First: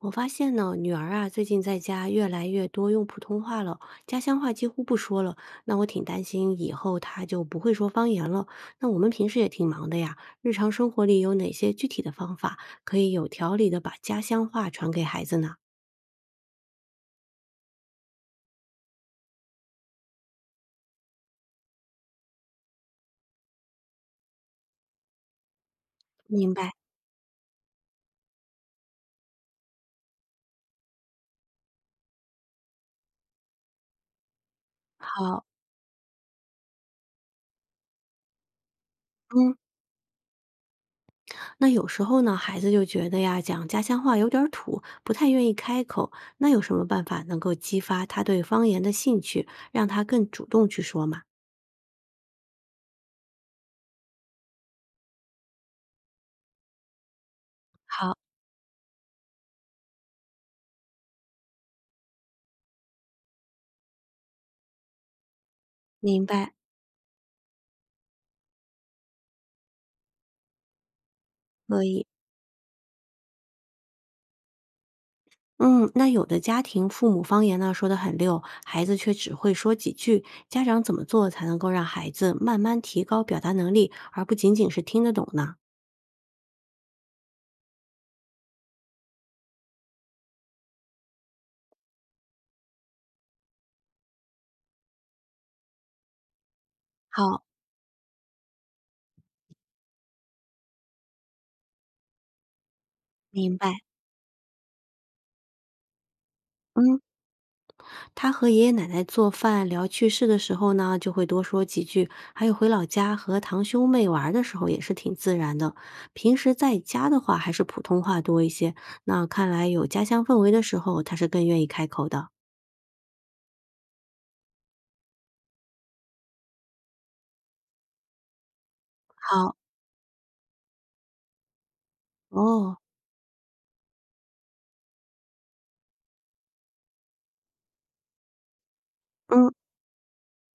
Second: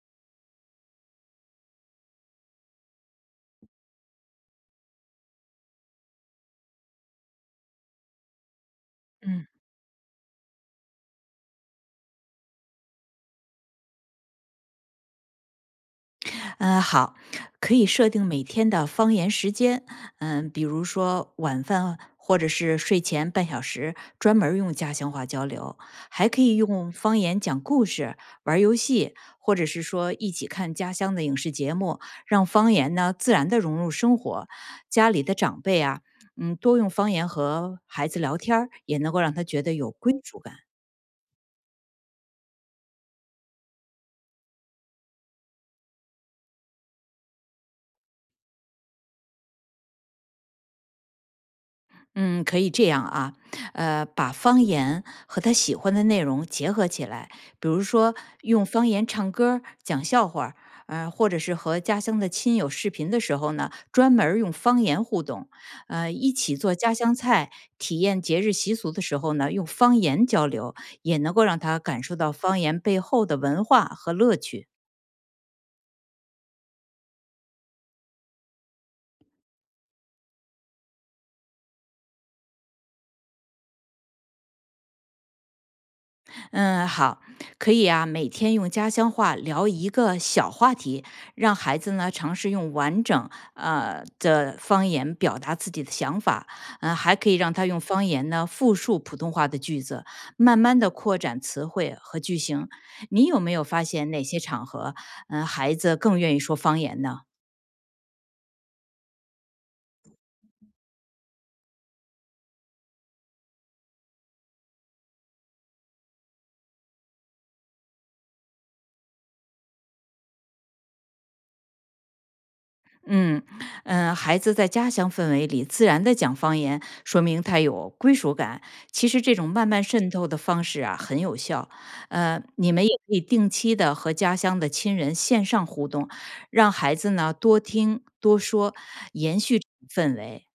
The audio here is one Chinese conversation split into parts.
我发现呢，女儿啊，最近在家越来越多用普通话了，家乡话几乎不说了。那我挺担心以后她就不会说方言了。那我们平时嗯。也挺忙的呀，日常生活里有哪些具体的方法可以有条理的把家乡话传给孩子呢？好，可以设定每天的方言时间，比如说晚饭或者是睡前半小时，专门儿用家乡话交流，还可明以白。用方言讲故事、玩儿游戏，或者是说一起看家乡的影视节目，让方言呢自然的融入生活。家里的好，长辈啊，多用方言和孩子聊天儿也能够让他嗯，觉得有归属感。那有时候呢，孩子就觉得呀，讲家乡话有点儿土，不太愿意开口。那有什么办法能够激发他对方言的兴趣，让他更主动去说嘛？嗯，可以这样啊，把方言和他喜欢的内容结合起来，比如说好，用方言唱歌儿讲笑话儿，或者是和家乡的亲友视频的时候呢，专门儿用方言互动，明一白，起做家乡菜，体验节日习俗的时候呢，用方言交流，也能够让他可感以。受到方言背后的文化和乐趣。嗯，那有的家庭父母方言呢说得很溜，孩子却只会说几句，家长怎么做才能够让孩子慢慢提高表达能力，而不仅仅是听得懂呢？嗯，好，可以啊，每天用家乡话聊一个小话题，让孩子呢尝试用完整的方言表达自己的想法，嗯、还可以好，让他用方言呢复述普通话的句子，慢慢的扩展词汇和句型。你有没明有白。发现哪些场合，嗯、孩子更愿意说方嗯，言呢？他和爷爷奶奶做饭聊趣事的时候呢，就会多说几句，还有回老家和堂兄妹玩儿的时候也是挺自然的。平时在家的话，还是普通话多一些。那看来有家乡氛围的时候，他是更愿意开口的。嗯嗯，孩子在家乡氛围里自然的讲方言，说明他有归属感。其实这种好，慢慢渗透的方式啊，很有效。你哦，们也可以定期的和家乡的亲人线上互动，让孩子呢多听多说，延嗯。续这种氛围。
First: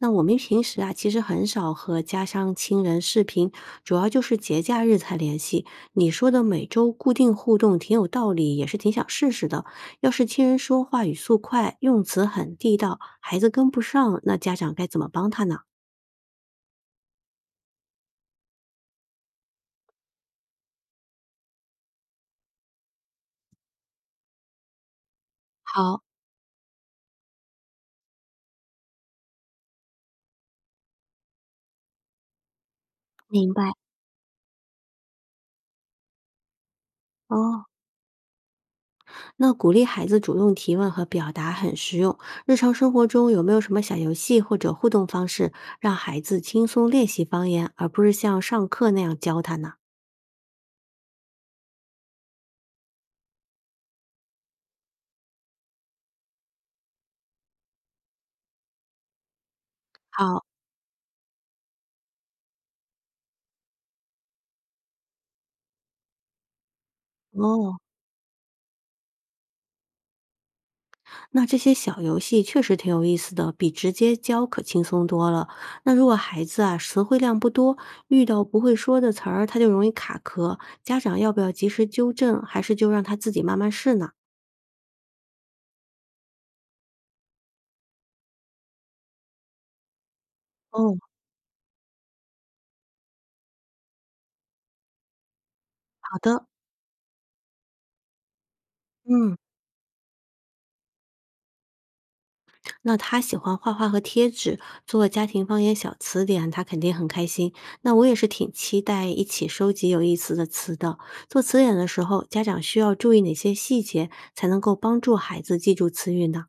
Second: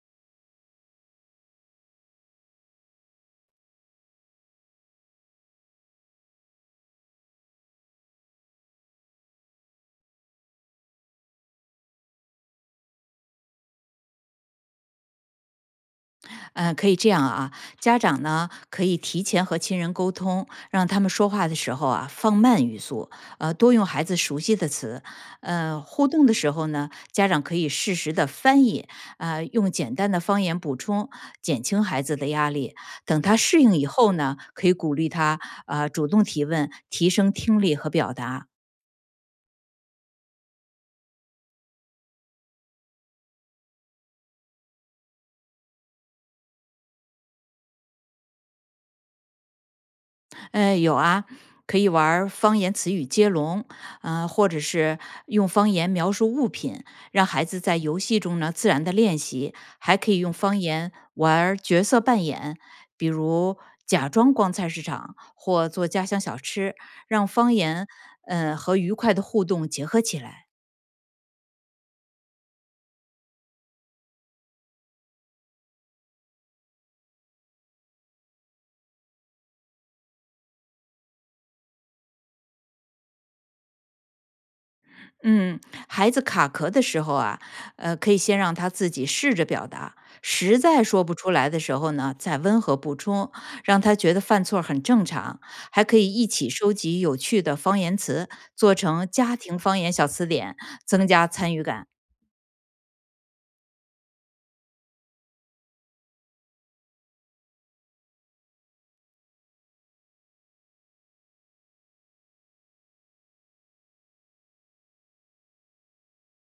那我们平时啊，其实很少和家乡亲人视频，主要就是节假日才联系。你说的每周固定互动挺有道理，也是挺想试试的。要是亲人说话语速快，用词很地道，孩子跟不上，那家长该怎么帮他呢？嗯，可以这样啊，家长呢可以提前和亲人沟通，让他们说话的时候啊放慢语速，多用孩子熟悉的词，好，互动的时候呢，家长可以适时的翻译，啊、用简单的方言补充，减轻孩子的压力。等他明适白。应以后呢，可以鼓励他啊、主动提问，提升听哦，力和表达。那鼓励孩子主动提问和表达很实用。日常生活中有没有什么小游戏或者互动方式，让孩子轻松练习方言，而不是像上课那样教他呢？有啊，可以玩儿方言词语接龙，或者是用方言描述物品，让孩子在游戏中呢自然的练习。还可以用好，方言玩儿角色扮演，比如假装逛菜市场或做家乡小吃，让方哦，言和愉快的互动结合起来。那这些小游戏确实挺有意思的，比直接教可轻松多了。那如果孩子啊词汇量不多，遇到不会说的词儿，他就容易卡壳，家长要不要及时纠正，还是就让他自己慢慢试呢？嗯，孩子卡壳的时候啊，可以先让他自己试着表达，实在哦，说不出来的时候呢，再温和补充，让他觉得犯错儿很正常。还可以好一的，起收集有趣的方言词，做成嗯，家庭方言小词典，增加参与感。那他喜欢画画和贴纸，做家庭方言小词典，他肯定很开心。那我也是挺期待一起收集有意思的词的。做词典的时候，家长需要注意哪些细节，才能够帮助孩子记住词语呢？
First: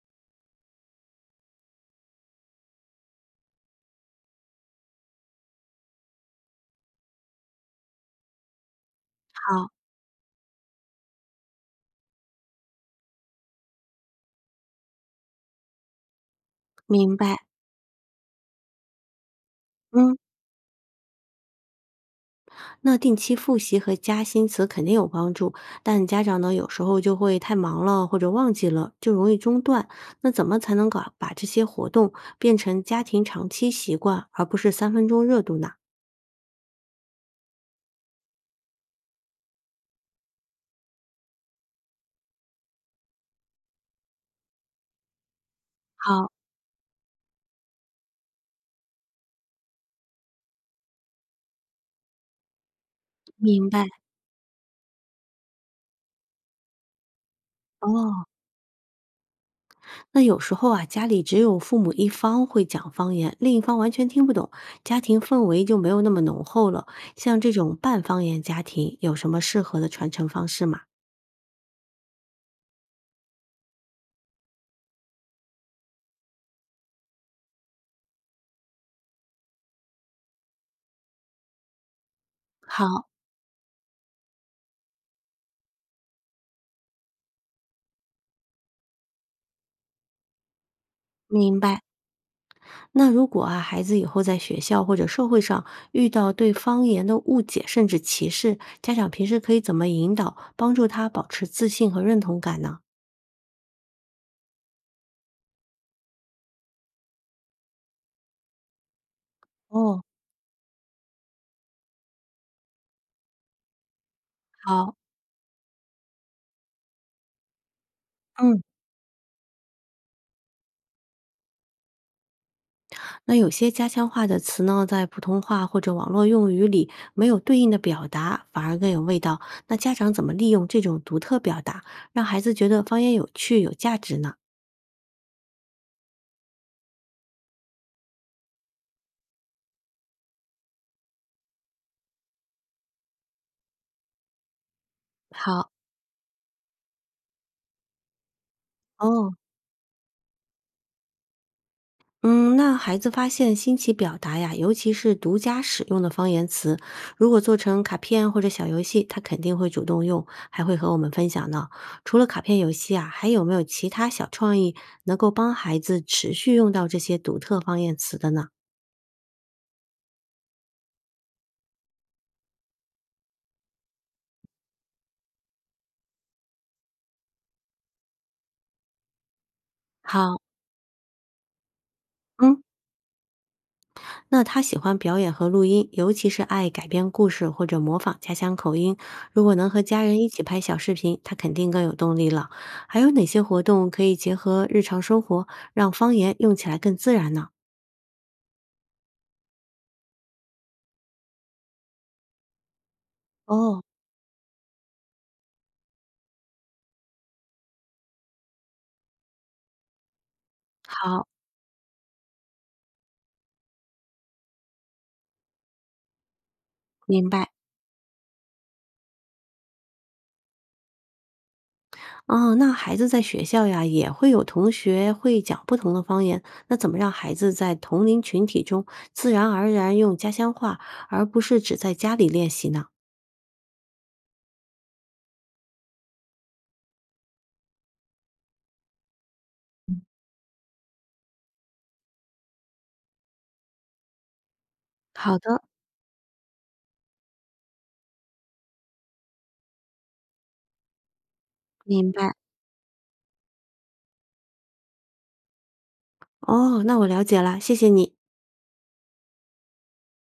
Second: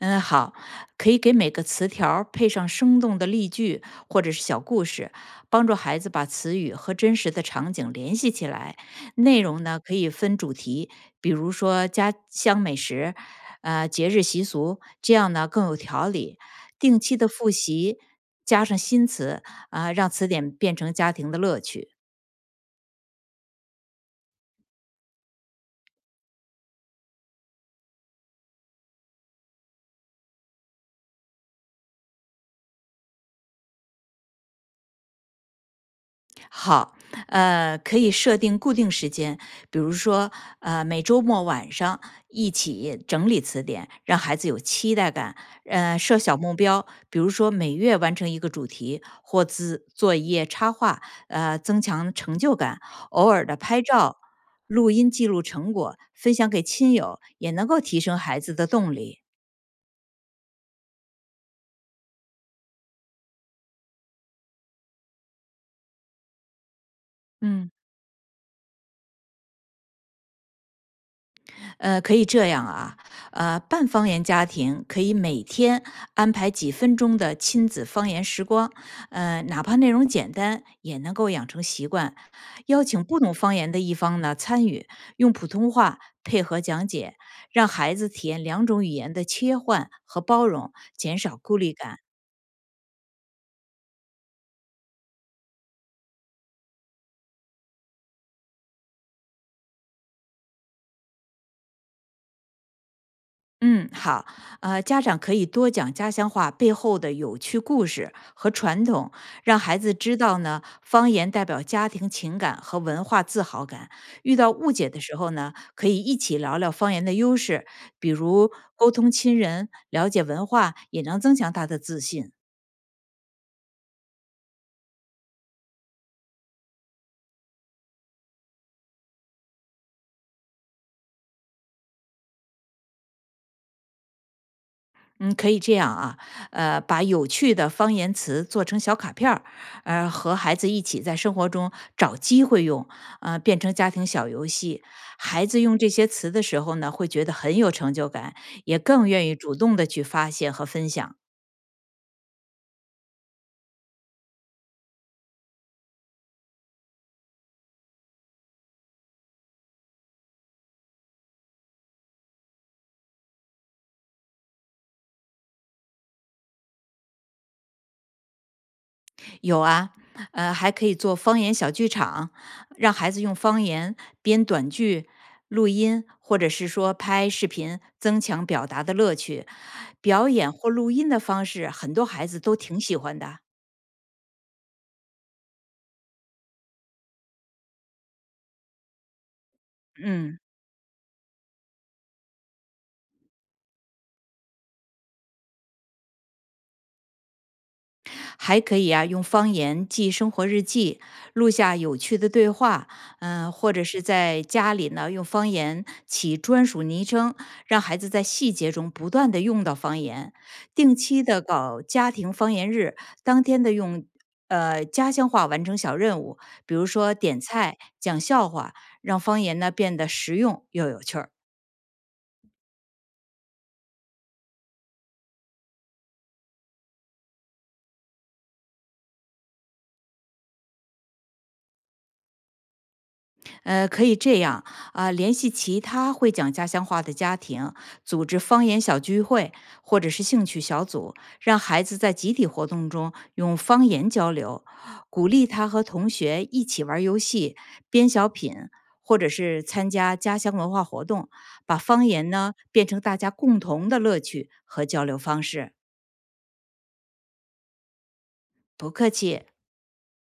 嗯，好，可以给每个词条儿配上生动的例句或者是小故事，帮助孩子把词语和真实的场景联系起来。内容好，呢可以分主题，比如说家乡美食，节日习俗，这样呢更有条理。定明期的白。复习，加上新词，啊、让嗯，词典变成家庭的乐趣。那定期复习和加新词肯定有帮助，但家长呢有时候就会太忙了或者忘记了，就容易中断。那怎么才能搞把这些活动变成家庭长期习惯，而不是三分钟热度呢？好，可以设定固定时间，比如说，每周末晚上一起整理词典，让孩子有期待感。设好，小目标，比如说每月完成一个主题或自做一页插画，增强成就感。偶尔的明拍白照、录音记录成果，分享给亲友，也能够提升哦。孩子的动力。那有时候啊，家里只有父母一方会讲方言，另一方完全听不懂，家庭氛围就没有那么浓厚了。像这嗯。种半方言家庭，有什么适合的传承方式吗？可以这样啊，半方言家庭可以每天安排几分钟的亲子方言时光，哪怕内容简单，也能够养成习惯。邀请好，不懂方言的一方呢参与，用普通话配合讲解，让孩子体验两种语言的切换和包容，减少孤明立白。感。那如果啊，孩子以后在学校或者社会上遇到对方言的误解甚至歧视，家长平时可以怎么引导，帮助他保持自信和认同感呢？嗯，好，家长可以多讲家乡话背后的有趣故事和传统，让孩子哦，知道呢，方言代表家庭情感和文化自豪感。遇到误解好，的时候呢，可以一起聊聊方言的优势，比如嗯，沟通亲人、了解文化，也能增强他的自信。那有些家乡话的词呢，在普通话或者网络用语里没有对应的表达，反而更有味道。那家长怎么利用这种独特表达，让孩子觉得方言有趣、有价值呢？嗯，可以这样啊，把有趣的方言词做成小卡片儿，和孩子一起在生活中找机会用，变成家庭小游戏。孩子好，用这些词的时候呢，会觉得很有成就感，也更愿哦，意主动的去发现和分享。嗯，那孩子发现新奇表达呀，尤其是独家使用的方言词，如果做成卡片或者小游戏，他肯定会主动用，还会和我们分享呢。除了卡片游戏啊，还有没有其他小创意能够帮孩子持续用到这些独特方言词的呢？有啊，还可以做方言小剧场，让孩子用方言编短剧、录音，或者是说拍视频，增强表达的乐趣。表好，演或录音的方式，很多孩子都嗯。挺喜欢的。那他喜欢表演和录音，尤其是爱改编故事或者模仿家乡口音。如果能和家人一嗯。起拍小视频，他肯定更有动力了。还有哪些活动可以结合日常生活，让方言用起来更自然呢？还可以啊，用方言记生活日记，录下有趣的对话，嗯、或哦，者是在家里呢用方言起专属昵称，让孩子在细节中不断的用到方言。定期好，的搞家庭方言日，当天的用家乡话完成小任务，比如说明点白。菜、讲笑话，让方言呢变得实用又有趣儿。哦，那孩子在学校呀，也会有同学会讲不同的方言，那怎么让孩子在同龄群体中自然而然用家乡话，而不是只在家里练习呢？可以这样啊、联系其他会讲家乡话的家庭，组织方言小聚会或者是兴趣小组，让孩子在集体活动中用方言交流，鼓好励的，他和同学一起玩儿游戏、编小品，或者是参加家乡文化活动，把方明言白。呢变成大家共同的乐趣和交流方式。哦，那我了解了，谢谢你。不客气。